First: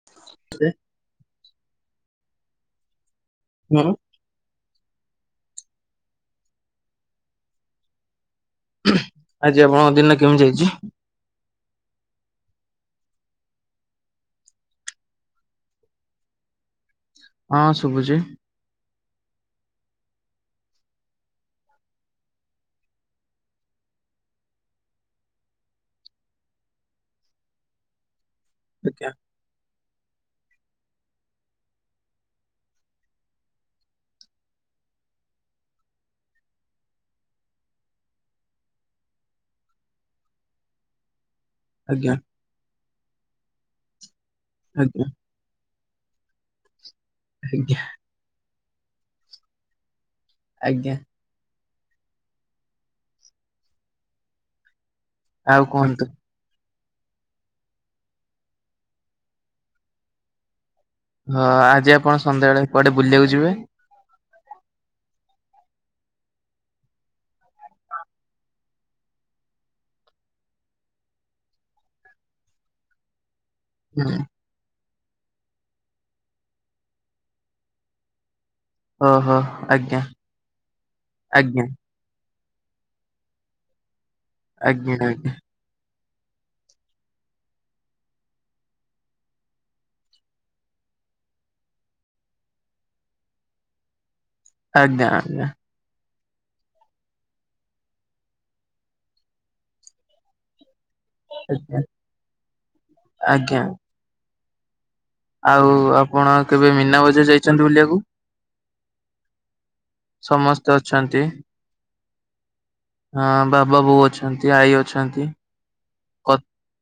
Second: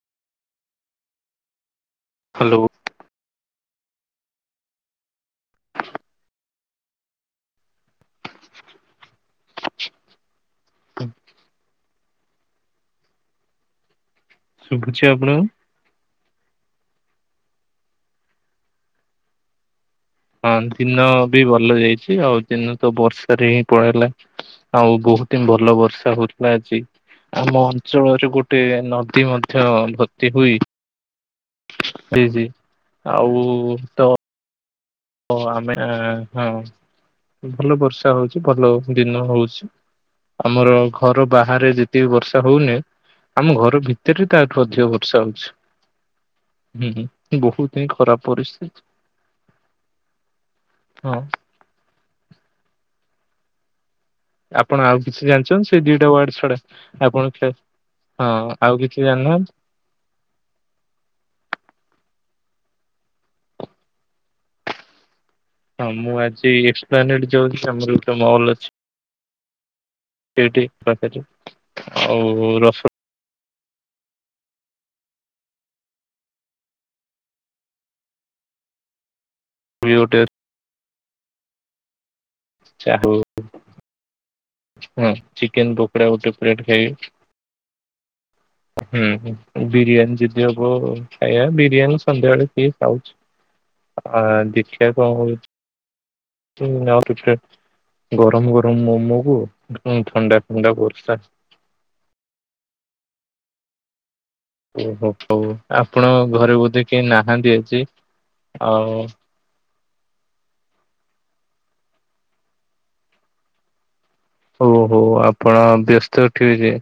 [inaudible] Hello. ନାଆ ଆଜି ଆପଣଙ୍କ ଦିନ କେମିତି ଯାଇଚି? ଶୁଭୁଛି ଆପଣଙ୍କୁ। ହଁ ଶୁଭୁଚି। ହଁ ଦିନ ବି ଭଲ ଯାଇଛି ଆଉ ଦିନ ତ ବର୍ଷାରେ ହିଁ ପଳେଇଲା। ଆଉ ବୋହୁତ ହିଁ ଭଲ ବର୍ଷା ହଉଥିଲା ଆଜି ଆମ ଅଞ୍ଚଳରେ ଗୋ ଟେ ଆଜ୍ଞା ନଦୀ ମଧ୍ୟ ଭର୍ତ୍ତି ହୋଇ ଯାଇଚି ଆଉ ତ ଓ ଆମେ ହଁ ଭଲ ବର୍ଷା ହଉଛି ଭଲ ଦିନ ହଉଛି। ଆମର ଘର ବାହାରେ ଯେତିକି ଆଜ୍ଞା ବର୍ଷା ହଉନି ଆମ ଘର ଭି ତରେ ତା ଠୁ ଅଧିକ ଆଜ୍ଞା। ବର୍ଷା ହଉଛି ହୁଁ ହୁଁ ଆଜ୍ଞା ବହୁତ ହିଁ ଖରାପ ପରିସ୍ଥିତି। ଆଜ୍ଞା। ହଁ। ଆପଣ ଆଉ କିଛି ଆଉ ଜାଣିଛନ୍ତି ସେଇ କୁହନ୍ତୁ ଦିଇଟା ୱାର୍ଡ ଛଡା? ଆପଣ ଖେ ହଁ ଆଉ କିଛି ଜାଣିନାହାନ୍ତି ହଁ ଆଜି ଆପଣ ସନ୍ଧ୍ୟାବେ କୁଆଡେ ବୁଲିବାକୁ ଯିବେ? ହଁ ମୁଁ ଆଜି ଏକ୍ସପ୍ଲାନେଟ ଯାଉଛି ଆମର ଗୋଟେ ମହଲ ଅଛି। ସେଇଠି ରଖଛି ଆଉ ରସୁଣ ହଁ ହ। ଅ ହିଁ ବି ଆଜ୍ଞା ଗୋଟେ ଅଛି ଆଜ୍ଞା। ଯା ହଉ ଆଜ୍ଞା ଆଜ୍ଞା ହଁ ଚିକେନ ପୋକୋଡା ଗୋଟେ ପ୍ଲେଟ ଖାଇବି। ହୁଁ ହ ବିରିୟାନୀ ଯଦି ହବ ଖାଇବା ବିରିୟାନୀ ସନ୍ଧ୍ୟାବେଳେ ଟିଏ ଖାଉଛି। ଆ ଦେଖିବା ଆଜ୍ଞା ଆଉ ଆଜ୍ଞା। କଣ ହଉଚି କିଛି ଆଉ କିଛି ଖାଇବା ଗରମ ଗରମ ମୋମୋ କୁ ହଁ ଥଣ୍ଡା ଥଣ୍ଡା ବର୍ଷା ଆଜ୍ଞା ଆଜ୍ଞା। ଓ ହୋ ହଉ ଆଉ ଆପଣ ଘରେ କେବେ ବୋଧେ ମୀନା କେହି ବଜାର ନାହାନ୍ତି ଯାଇଛନ୍ତି ଆଜି ବୁଲିବାକୁ? ଆଉ? ସମସ୍ତ ଅଛନ୍ତି। ହଁ ବାବା ବୋଉ ଅଛି। ଓ ହୋ ହଉ ଆପଣ ବ୍ୟସ୍ତ କ ଥିବେ ଯେ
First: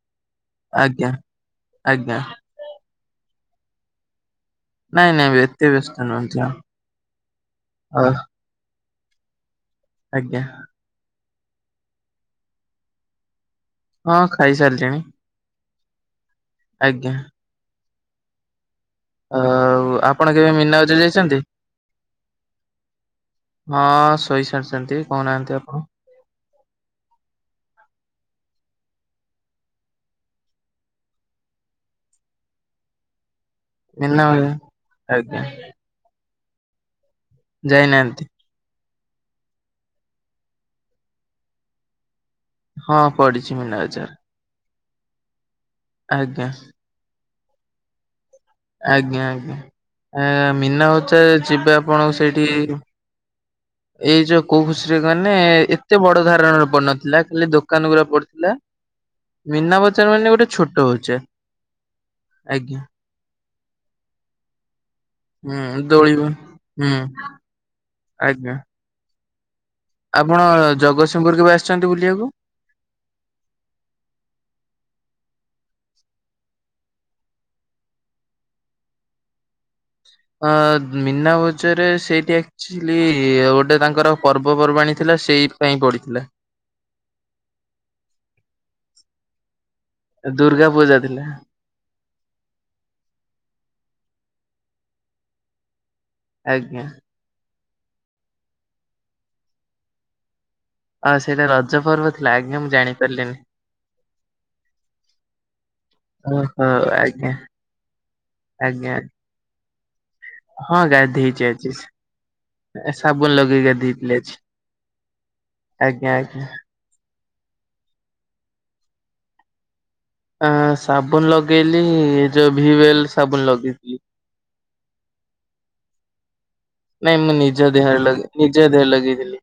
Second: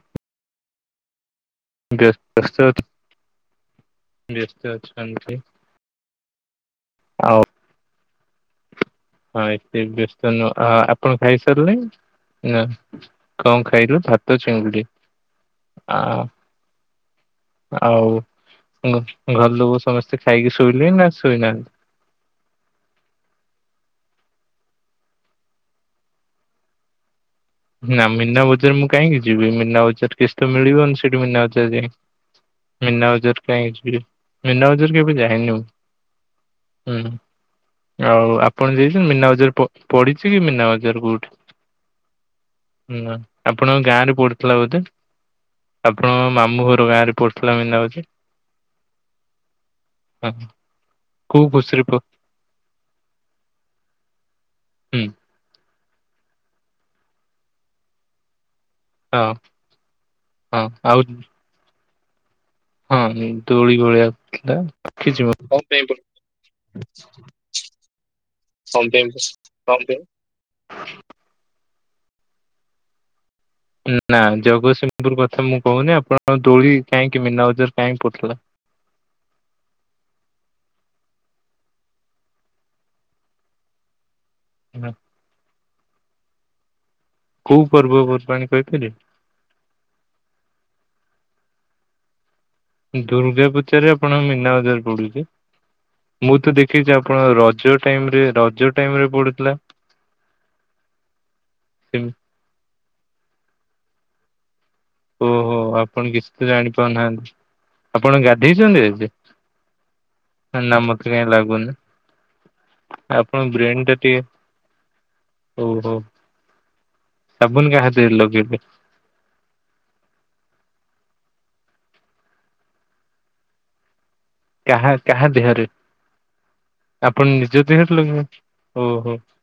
ଆଜ୍ଞା। ଆଜ୍ଞା ବ୍ୟସ୍ତ ସ୍ତ ଅଛ କି ବ୍ୟସ୍ତ। ନାଁ ନାଁ ଅଛନ୍ତି। ଏତେ ବ୍ୟସ୍ତ ନୁହନ୍ତି ଆ ଆଉ [unintelligible] ହଁ ଏତେ ବ୍ୟସ୍ତ ଆଜ୍ଞା ନୁହଁ ଆପଣ ଖାଇସାରିଲେଣି ନା? କଣ ଖାଇଲୁ ହଁ ଭାତ ଚିଙ୍ଗୁଡ଼ି ଖାଇସାରିଲିଣି ଆଁ ଆଜ୍ଞା। ଆଉ ଘର ଲୋକ ଆଉ ସମସ୍ତେ ଆପଣ କେବେ ଖାଇକି ମୀନା ଶୋଇଲେ ବଜାର ନା ଯାଇଛନ୍ତି? ଶୋଇନାହାନ୍ତି? ହଁ ସୋଇସାରିଛନ୍ତି କହୁନାହାନ୍ତି ଆପଣ? ନା ମୀନା ବଜାର ମୁଁ କାହିଁକି ଯିବି ମୀନା ବଜାର କିସ୍ ମିଳିବନି ସେଠି ମନା ବଜାର ଯାଇ ମୀନା ବଜାର କାହିଁ ମୀନା ବଜାର କେବେ ଆଜ୍ଞା ଯାାଇନି ମୁଁ। ହୁଁ ଯାଇନାହାନ୍ତି ଆଉ ଆ ପଣ ଯାଇଛନ୍ତି ମୀନା ବଜାର ପଡିଛି କି ମିନା ବଜାର କୋଉଠି? ହୁଁ ହଁ ପଡିଛି ମୀନା ଆପଣଙ୍କ ଗାଁ ବଜାର। ରେ ପଡି ଥିଲା ବୋଧେ ଆପଣଙ୍କ ଆଜ୍ଞା ମାମୁଁ ଘର ଗାଁ ରେ ପଡ଼ିଥିଲା ମିନା ବଜାର। ଆଜ୍ଞା ଆଜ୍ଞା ହଁ ମିନା ବଜାର କୋଉ ଯିବେ ଖୁସିରେ ପ ଆପଣ ସେଠି ଏଇ ଯୋଉ କୋଉ ଖୁସିରେ ହୁଁ କହିଲେ ଏତେ ବଡ ଧାରଣା ର ପଡି ନଥିଲା ଖାଲି ଦୋକାନ ଗୁୁରା ପଡିଥିଲା। ହଁ ମୀନା ବଜାର ମାନେ ଗୋଟେ ହଁ ଛୋଟ ବଜାର ଆଉ ହଉଛେ ଆଜ୍ଞା ହଁ ଦୋଳି ଗୋଳି ଆସିଥିଲା। [unintelligible] କଣ ହୁଁ ପାଇଁ ଦୋଳିବ କଣ ହୁଁ ଆଜ୍ଞା ପାଇଁ? କଣ ପାଇଁ? ଆପଣ ଜଗତସିଂହପୁର କେବେ ଆସିଛନ୍ତି ବୁଲିବାକୁ? ନା ଜଗତସିଂହପୁର କଥା ମୁଁ କହୁନି ଆପଣଙ୍କ ଦୋଳି କାହିଁକି ମନା ବଜାର କାହିଁକି ପଡୁଥିଲା? ଅ ମୀନା ବଜାରରେ ସେଇଠି ଆକ୍ଚୁଲି ଗୋଟେ ତାଙ୍କର ନା। ପର୍ବପର୍ବାଣି ଥିଲା ସେଇଥି ପାଇଁ ପଡିଥିଲା। କୋଉ ପର୍ବପର୍ବାଣି କହିପାରିବେ? ଦୁର୍ଗା ପୂଜା ଥିଲା। ଦୁର୍ଗା ପୂଜାରେ ଆପଣଙ୍କ ମୀନା ବଜାର ପଡୁଛି ମୁଁ ତ ଆଜ୍ଞା ଦେଖିଛି ଆପଣଙ୍କ ରଜ ଟାଇମରେ ରଜ ଟାଇମରେ ପଡ଼ୁଥିଲା। ଅ ସେଇଟା ରଜ ପର୍ବ ସେମ- ଥିଲା ଆଜ୍ଞା ମୁଁ ଜାଣି ପାରିଲିନି। ଓହୋ ଆପଣ କିଛି ତ ଓହୋ ଆଜ୍ଞା ଜାଣିପାରୁନାହାନ୍ତି। ଆପଣ ଗାଧେଇଚନ୍ତି ଆଜ୍ଞା ଆଜି? ନା ହଁ ମତେ କାହିଁ ଗାଧେଇଚି ଲାଗୁନି। ଆଜି ସାବୁନ ଆପଣ ଲଗେଇ ବ୍ରେନ ଟା ଗାଦେଇଥିଲି ଟିକେ ଆଜି। ଓହୋ ଆଜ୍ଞା ଆଜ୍ଞା। ସାବୁନ କାଇଁ ହାତରେ ଲଗେଇଲେ? ଆ ସାବୁନ ଲଗେଇଲି ଯୋଉ ଭିୱେଲ ସାବୁନ ଲଗେଇଥିଲି। କାହା କାହା ଦେହରେ? ନାଇଁ ଆପଣ ମୁଁ ନିଜ ଦେହରେ ଲଗେଏ ଲଗେଇ ନିଜ ଦେହରେ ଓହୋ। ଲଗେଇଥିଲି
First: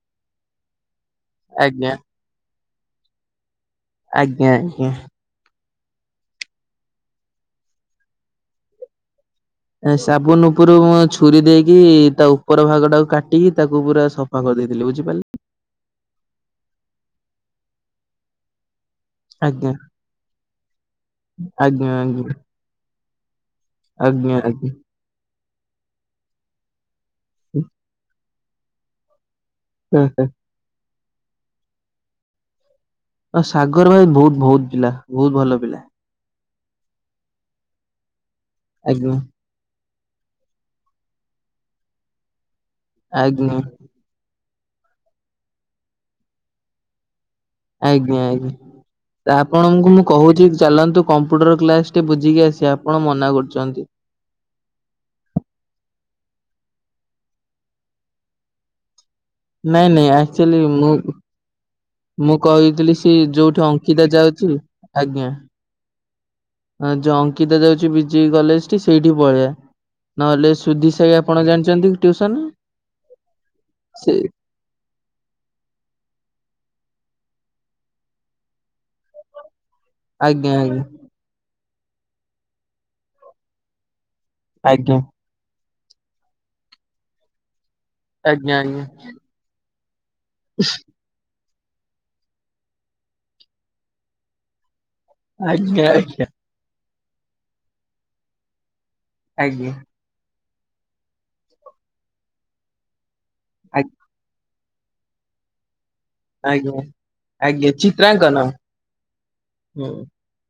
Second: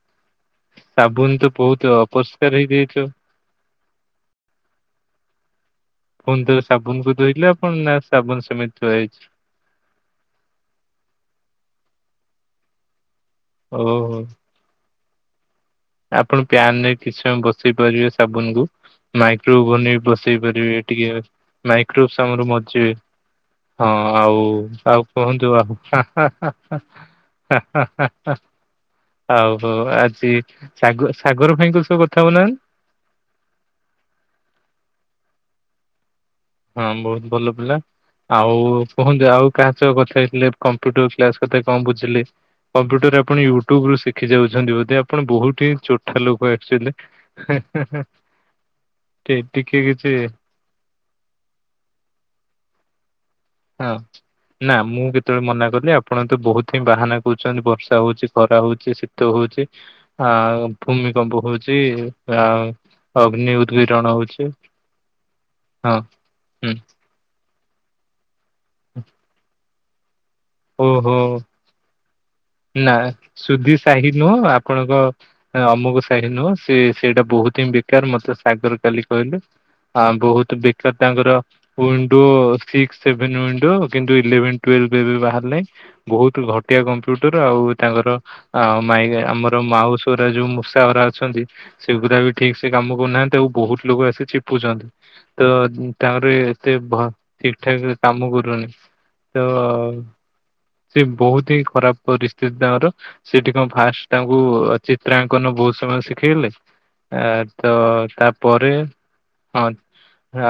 ସାବୁନ ତ ଆଜ୍ଞା ବୋହୁତ ଅପରିଷ୍କାର ହେଇଯାଇଥିବ? ଆଜ୍ଞା ଆଜ୍ଞା। ପୁଣିଥର ସାବୁନକୁ ଧୋଇଲେ ଆପଣ ନା ସାବୁନ ସେମିତି ଥୁଆ ହେଇଚି? ସାବୁନୁ ଉପରୁ ମୁଁ ଛୁରୀ ଦେଇକି ତା ଉପର ଭାଗ ଟାକୁ କାଟ ଟିକି ତାକୁ ଓହୋ ପୁରା ସଫା କରିଦେଇଥିଲି ବୁଝିପାରିଲେ। ଆପଣ ପ୍ୟାନ ରେ କିଛି ସମୟ ବସେଇ ପାରିବେ ସାବୁନକୁ। ଆଜ୍ଞା ମାଇକ୍ରୋଉଭନରେ ବି ବସେଇ ପାରିବେ ଟିକେ ଆଜ୍ଞା ଆଜ୍ଞା ମାଇକ୍ରୋପ୍ସ ଆମର ମରଜିବେ। ହଁ ଆଉ ଆଜ୍ଞା ଆଜ୍ଞା। ଆଉ କୁହନ୍ତୁ ଆଉ ହା ହା ହା ହା ହା ହା ହା। ଆଉ ହୋ ଆଜିଗ ସାଗ ସାଗର ଭାଇଙ୍କ ସହ କଥା ହୋଉନାହାନ୍ତି। ଅ ସାଗର ଭାଇ ବୋହୁତ ବୋହୁତ ପିଲା ବୋହୁତ ଭଲ ପିଲା। ହଁ ବୋହୁତ ଭଲ ପିଲା ଆଉ ଆଜ୍ଞା କୁହନ୍ତିୁ ଆଉ କାହା ସହ କଥା ହେଇଥିଲେ କମ୍ପ୍ୟୁଟର କ୍ଲାସ କଥା କଣ ବୁଝିଲେ କମ୍ପ୍ୟୁଟର ଆପଣ ଆଜ୍ଞା ୟୁଟ୍ୟୁବୁ ଶିଖ ଖି ଯାଉଛନ୍ତି ବୋଧେ ଆପଣ ବୋହୁତ ହିଁ ଚୋଠା ଲୋକ ଅକ୍ଚୁଲିରେ। ଆଜ୍ଞା ଆଜ୍ଞା ଟିକେ ଆପଣଙ୍କୁ ମୁଁ କିଛି କୋହୁଚି ଚାଲନ୍ତୁ କମ୍ପ୍ୟୁଟର କ୍ଲାସ ଟେ ବୁଝିକି ଆସିବା ଆପଣନା କରୁଚନ୍ତି। ହଁ। ନା ମୁଁ କେତେବେଳେ ମନା କଲି ଆପଣ ତ ବୋହୁତ ହିଁ ବାହାନା କରୁଛନ୍ତି ବର୍ଷା ହୋଉଚି ଖରା ହୋଉଚି ଶୀ ତ ହୋଉଚି ନାଇଁ ନାଇଁ ଆକ୍ଚୁଆଲି ଆଉ ମୁଁ ଭୂମିକମ୍ପ ହୋଉଚି ମୁଁ ଆଉ ଅଗ୍ନି ଉଦ୍ଗିରଣ ହୋଉଛି। ଚି ଆଜ୍ଞା। ହଉ ହୁଁ। ଯୋଉ ଅଙ୍କିତା ଯାଉଚି ବି ଜି କଲେଜଠି ସେଇଠି ପଳେଇଆ ନହେଲେ ସୁଧି ସାହି ଓହୋ ଆପଣ ଜାଣିଛନ୍ତି ଟ୍ୟୁସନ ନା ସୁଧି ସାହି ସେ ନୁହଁ ଆପଣଙ୍କ ଅମୁକୁ ସାହି ନୁହଁ ସେ ସେଇଟା ବୋହୁତ ହିଁ ବେକାର ମତେ ସାଗର କାଲି କହିଲେ। ଆ ଆଜ୍ଞା ବୋହୁତ ବେକାର ତାଙ୍କର ଉଣ୍ଡୋ ସିକ୍ସ ସେଭେନ ଉଣ୍ଡୋ। କିନ୍ତୁ ଇଲେଭେନ ଟୁୱେଲ୍ଭ ଆଜ୍ଞା। ଏବେ ବାହାର ନାହିଁ। ବୋହୁତ ଘଟିଆ କମ୍ପ୍ୟୁଟର ଆଉ ତାଙ୍କର ଆଜ୍ଞା ଆ ଆଜ୍ଞା ମାଇ ଆମର ମାଉସରା ଯୋଉ ମୂଷା ଉରା ଅଛନ୍ତି। ସେଗୁରା ବି ଠିକ ସେ କାମ କରୁନାହାନ୍ତି ଆଉ ବୋହୁତ ଲୋକ ଆସିେ ଚୁପୁଚନ୍ତି। ତ ଆଜ୍ଞା ଆଜ୍ଞା ଆଜ୍ଞା ତାଙ୍କର ଏତେ ଭ ଠିକ୍ ଠାକ୍ କାମ କରୁନି। ତ ଆଜ୍ଞା। ସେ ବୋହୁତ ହିଁ ଖରାପ ପରିସ୍ଥିତି ତାଙ୍କର। ସେଠି କଣ ଫାଷ୍ଟ ତାଙ୍କୁ ଚିତ୍ରାଙ୍କନ ବୋହୁତ ସମୟ ଶି ଖେଇଲେ ଆଜ୍ଞା ଆଜ୍ଞା ଆ ଆଜ୍ଞା ତ ଚିତ୍ରାଙ୍କନ ତାପରେ ହଁ। ହୁଁ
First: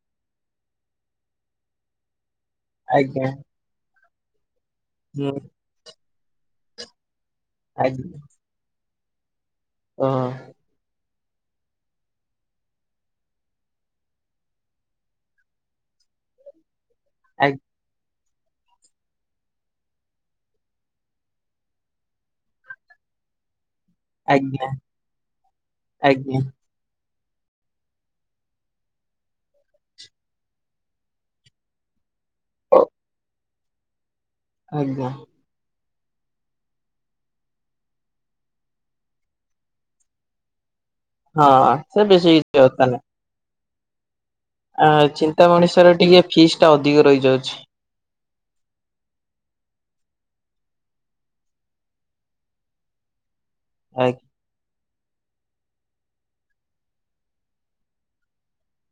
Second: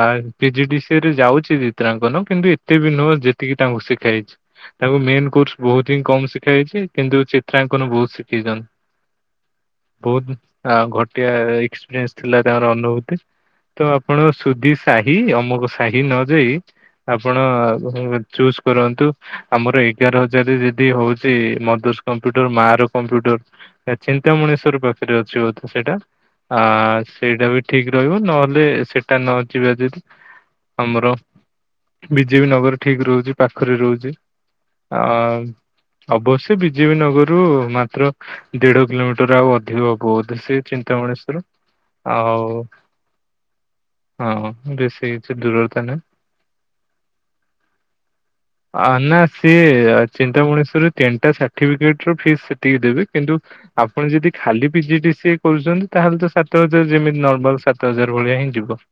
ଆଁ P G D C A ରେ ଯାଉଚି ଚିତ୍ରାଙ୍କନ। କିନ୍ତୁ ଏତେ ବି ନୁହଁ ଆଜ୍ଞା ଯେତିକି ତାଙ୍କୁ ଶିଖା ହେଇଛି। ତାଙ୍କୁ ମେନ ହୁଁ କୋର୍ସ ବୋହୁତ ହିଁ କମ ଶିଖା ଯାଇଛି। କିନ୍ତୁ ଚିତ୍ରାଙ୍କନ ବୋହୁତ ଆଜ୍ଞା। ଶିଖେଇଚନ୍ତି। ଓହୋ ବୋହୁତ ଘଟିଆ ଏକ୍ସପିରିଏନ୍ସ ଥିଲା ତାଙ୍କର ଅନୁଭୂତି। ତ ଆପଣ ସୁଧି ସାହି ଅମକ ସାହି ନ ଯାଇ ଆପଣ ଆ ଚୁଜ୍ କରନ୍ତୁ। ଆମର ଏଗାର ହଜାର ଯଦି ହୋଉଚି ମଦରସ୍ କମ୍ପ୍ୟୁଟର ମା ର କମ୍ପ୍ୟୁଟର। ଆଜ୍ଞା ଚିନ୍ତାମଣିଶ୍ଵର ପାଖରେ ଅଛି ବୋଧେ ସେଇଟା ଆଜ୍ଞା ଆ ସେଇଟା ବି ଠିକ ରହିବ ନହେଲେ ସେଇଟା ନ ଯିବା ଯଦି ଆମର ବି ଜେ ପି ନଗର ଠିକ ରୋହୁଚି ପାଖରେ ରୋହୁଚି। ଅ ଆଜ୍ଞା। ଅବଶ୍ୟ ବି ଜେ ପି ନଗରରୁ ମାତ୍ର ଦେଢ କିଲୋମିଟର ଆଉ ଅଧିକ ହବ ବୋଧେ ସେ ଚିନ୍ ତା ମଣିଷର ହଁ ସେ ବେଶୀ ଆଉ କିଛି କଥା ନାହିଁ ହଁ ଆ, ବେଶୀ କିଛି ଚିନ୍ତା ଦୂରତା ମଣିଷ ର ନାହିଁ ଟିକେ ଫିସ୍ ଟା ଅଧିକ ରହିଯାଉଛି। ଆ, ନା ସିଏ ଚିନ୍ତା ମଣିଷରେ ତିନ ଟା ସାର୍ଟିଫିକେଟ୍ ରୋ ଫିସ୍ ସେତିକି ଦେବେ। କିନ୍ତୁ ଆପଣ ଆଜ୍ଞା ଯଦି ଖାଲି ପିଜି ଡି ସିଏ କରୁଛନ୍ତି ତାହେଲେ ତ ସାତ ହଜାର ଯେମିତି ନର୍ମାଲ୍ ସାତ ହଜାର ଭଳିଆ ହିଁ ଯିବ।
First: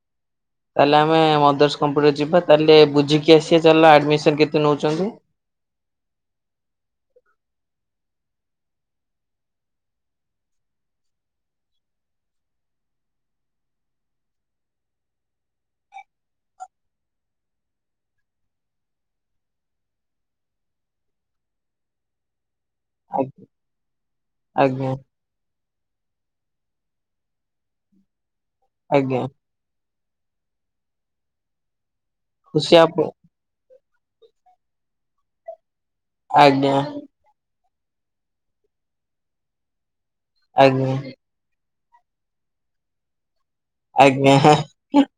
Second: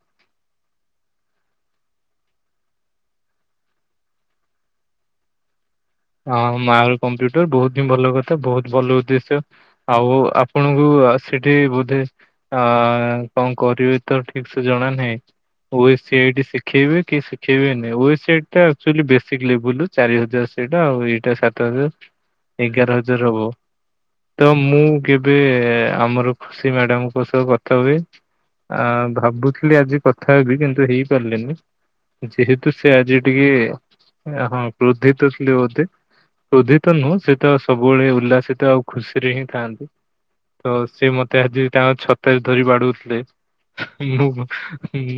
ତାହେଲେ ଆମେ ଅଦର୍ସ କମ୍ପ୍ୟୁଟର ଯିବା, ତାହେଲେ ବୁଝିକି ଆସିବା ଚାଲ ଆଡମିସନ୍ କେତେ ନଉଚନ୍ତି। ହଁ ମା କମ୍ପ୍ୟୁଟର ବହୁତ ହିଁ ଭଲ କଥା, ବହୁତ ଭଲ ଉଦ୍ଦେଶ୍ୟ। ଆଉ ଆପଣଙ୍କୁ ଆ, ସେଠି ବୋଧେ ଆ, କଣ କରିବି ତ ଠିକ ସେ ଜଣା ନାହିଁ। ଓ ସି ଆଇଡି ଶିଖେଇବେ କି ଶିଖେଇବେ ନି, ଓ ସି ଆଇଡି ଟା ଏକ୍ଚୁଲି ବେସିକ୍ ଲେବେଲ୍ ରୁ ଚାରି ହଜାର। ସେଇଟା ଆଉ ଏଇଟା ସାତ ହଜାର ଏଗାର ହଜାର ଆଜ୍ଞା ହବ ତ ମୁଁ ଆଜ୍ଞା କେ ରେ ଆମର ଖୁସି ମ୍ୟାଡାମ୍ ଙ୍କ ସହ କଥା ହୁଏ। ଆ, ଆଜ୍ଞା ଭାବୁଥିଲି ଆଜି କ ଥା ହେବିି, କିନ୍ତୁ ହେଇପାରିଲେନି, ଯେହେତୁ ଖୁସି ସେ ଆପ ଆଜି ଟିକେ ଏ ହଁ କ୍ରୋଧିତ ଥିଲେ ବୋଧେ, ଆଜ୍ଞା। କ୍ରୋଧିତ ନୁହଁ ସେ ତ ସବୁବେଳେ ଉଲ୍ଲାସିତ ଆଉ ଖୁସିରେ ହିଁ ଥାଆନ୍ତି। ତ ଆଜ୍ଞା ସିଏ ମୋତ ତେ ଆଜି ତାଙ୍କ ଛତାରେ ଧରି ବାଡଉଥିଲେ। ମୁଁ ଆଜ୍ଞା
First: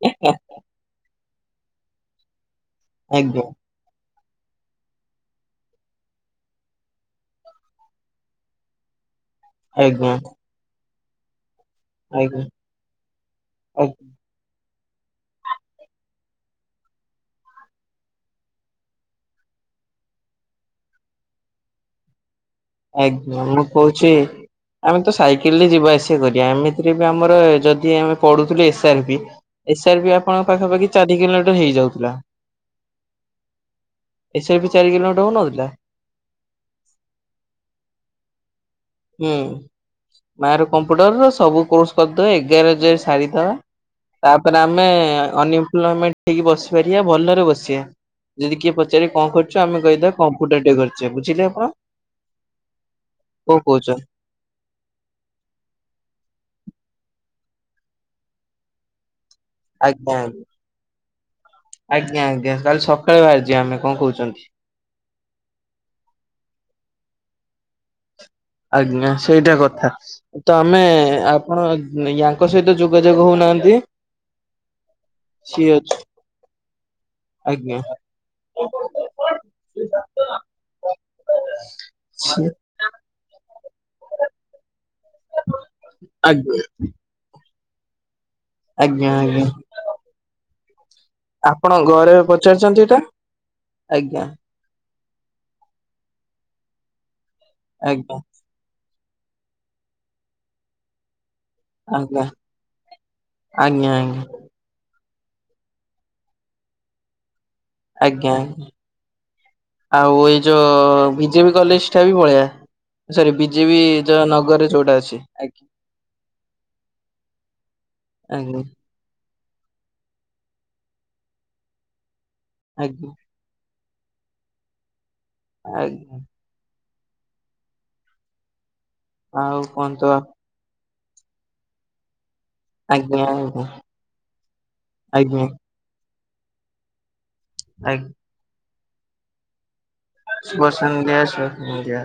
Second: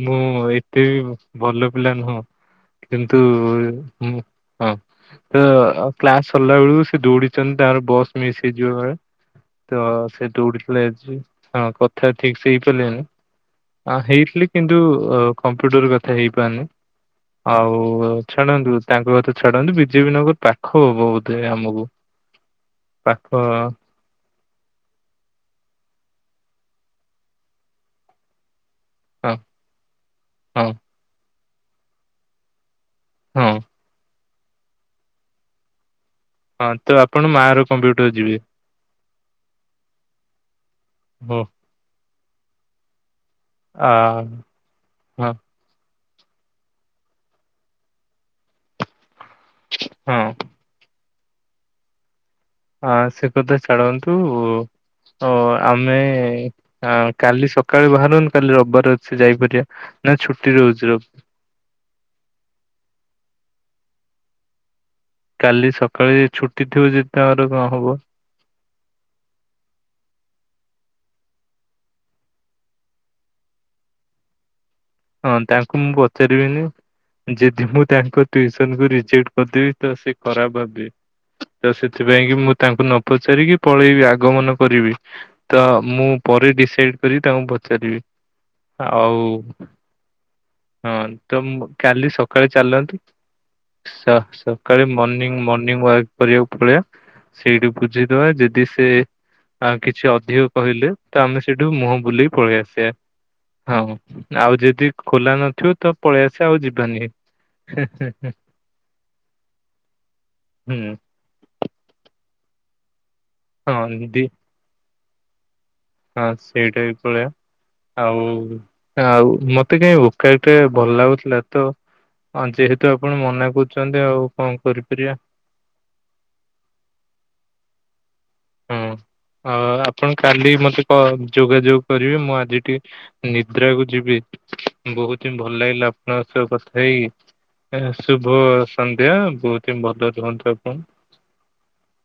ମୁଁ ଏ ତେ ବି ଭଲ ପିଲା ନୁହଁ। କିନ୍ତୁ ଆଜ୍ଞା ମୁଁ ହଁ ତ କ୍ଲାସ୍ ସରିଲା ବେଳକୁ ସେ ଦୌଡିଚନ୍ତି ତାଙ୍କର ବସ୍ ମିସ୍ ହେଇଯିବ କାଳେ। ତ ଆଜ୍ଞା ସେ ଦୌଡିଥିଲେ ଆଜି। ହଁ କ ଥା ଠିକ୍ ଆଜ୍ଞା ସେ ହେଇପାରିଲିନି, ଆ ଆଁ, ହେଇଥିଲି କିନ୍ତୁ ଅ, କମ୍ପ୍ୟୁଟର କଥା ହେଇପାରିନି। ଆଉ ଛାଡନ୍ତୁ ତାଙ୍କ କଥା ଛା ଛାଡନ୍ତୁ ବିଜେପିନଗର ପାଖ ହବ ବୋଧେ ଆମକୁ। ପାଖ ଆଜ୍ଞା ମୁଁ କହୁ ଛି, ଆମେ ତ ସାଇକେଲରେ ଯିବା ଆସିବା କରିବା। ଏମିତିରେ ବି ଆମର ଯଦି ଆମେ ପଢୁଥିଲେ। ଏସ୍ ତାରପି, ହଁ ଏସ୍ ଆର ବି ଆପଣଙ୍କ ହଁ ପାଖାପାଖି ଚାରି କିଲୋମିଟର ହେଇଯାଉଥୁଲା। ହଁ। ଏସ୍ ଆର୍ ପି ଚାରି କିଲୋମିଟର ହଉନଥିଲା? ହଁ ତ ଆପଣ ମାଆ ର କମ୍ପ୍ୟୁଟର ଯିବେ? ହୁଁ, ମା ର କମ୍ପ୍ୟୁଟର ର ହଁ ସବୁ କୋର୍ଷ କରିଦବା, ଏଗାର ହଜାର ସାରିଦବା। ଆ, ତାପରେ ଆମେ ହଁ ଅନଇପ୍ଲୋମେଣ୍ଟ ହେଇକି ବସିପାରିବା ଭଲରେ ବସିବା। ଯଦି କିଏ ପଚାରେ କଣ କର ଚୁ, ଆମେ କହିଦବା ହଁ କମ୍ପୁଟର ଟେ କରିଛେ ବୁଝିଲେ ଆପଣ? ହଁ ସେ କଣ କଥା କହୁଛ ଛାଡ଼ନ୍ତୁ। ଓ ଆମେ ଅଁ, କାଲି ସକାଳୁ ବାହାରନ୍ତୁ କାଲି ରବବାର ଅଛି ଯାଇପାରିବା। ଆଜ୍ଞା ନା ଆଜ୍ଞା ଛୁଟି ରହୁଛୁ ରବ ଆଜ୍ଞା, ଆଜ୍ଞା କାଲି ସକାଳେ ବାହାରିଯିବା ଆମେ, କଣ କହୁଛନ୍ତି? କାଲି ସକାଳେ ଛୁଟି ଥିବ ଯଦି ତାପରେ କଣ ହବ? ଆଜ୍ଞା ସେଇଟା କଥା। ତୋମେ ଆପଣ ୟାଙ୍କ ସହିତ ଯୋଗାଯୋଗ ହଉ ନାହାନ୍ତି। ହଁ ତାଙ୍କୁ ମୁଁ ପଚାରିବିନି। ଯଦି ଆଜ୍ଞା। ମୁଁ ତାଙ୍କ ଟିଉସନ କୁୁ ରିଜେକ୍ଟ କରିଦେବି ତ ସେ ଖରାପ ଭାବିବେ। ତ ସେଥିପାଇଁ କି ସିଏ ମୁଁ ତାଙ୍କୁ ନ ପଚାରିକି ପଳେଇବି ଆଗମନ କରିବି, ତ ମୁଁ ପରେ ଆଜ୍ଞା ଡିସାଇଡ଼୍ କରିକି ତାଙ୍କୁ ପଚାରିବି। ଆଜ୍ଞା ଆଉ ଆଜ୍ଞା। ହଁ ତୁଁ ଆପଣ କାଲି ଘରେ ସକାଳେ ପଚାରିଛନ୍ତି ଚାଲନ୍ତି ଏଇଟା ସ- ଆଜ୍ଞା ସ-। କାଳେ ମର୍ନିଙ୍ଗ ମର୍ନିଙ୍ଗ ୱାକ୍ କରିବାକୁ ପଳେଇବା। ସେଇଠି ଆଜ୍ଞା ବୁଝିଦବା ଯଦି ସେ ଆଉ କିଛି ଅଧିକ କହିଲେ ତ ଆମେ ସେଇଠୁ ମୁହଁ ଆଜ୍ଞା ବୁଲିଇ ପଳେଇ ଆସିବା। ହଁ ଆଜ୍ଞା ଆଜ୍ଞା ନା ଆଉ ଯେ ଯଦି ଖୋଲା ନଥିବ ତ ପଳେଇ ଆସିବା ଆଉ ଯିବାନି। ଆଜ୍ଞା ଆଜ୍ଞା ଆଉ ଏଇ ହୁଁ। ଯୋଉ ବିଜେପି କଲେଜ ଜଟା ବି ପଳେଇବା ସରି ବିଜେପି ହଁ ଦି ନଗରରେ ଯୋଉଟା ଅଛି। ଆଜ୍ଞା ହଁ ସେଇଟା ବି ପଳେଇବା ଆଉ ଆଜ୍ଞା ଆଉ ମତେ କାଇହି ଭୋକା ଟେ ଭଲ ଲାଗୁଥିଲା ତ ଯେହେତୁ ଆଜ୍ଞା। ଆପଣ ମନା କରୁ କରୁଛନ୍ତି ଆଉ କଣ କରିପାରିବା। ଆଜ୍ଞା। ହଁ ଆଉ ଆପଣ କାଲି ମତେ କଲ୍ ଯୋଗାଯୋଗ କରିବେ ମୁଁ ଆଜି ଆଜି ଆଜ୍ଞା ଆଜ୍ଞା ନିଦ୍ରାକୁ ଯିବି ବହୁତ ହିଁ ଆଜ୍ଞା ଭଲ ଲାଗିଲା ଆପଣଙ୍କ ସହ କଥା ହେଇକି। ଏ ଆଜ୍ଞା। ଶୁଭ ସନ୍ଧ୍ୟା ବହୁତ ହିଁ ଭଲ ରୁହନ୍ତୁ। ଶୁଭ ଆପଣ। ସନ୍ଧ୍ୟା ଶୁଭ ସନ୍ଧ୍ୟା।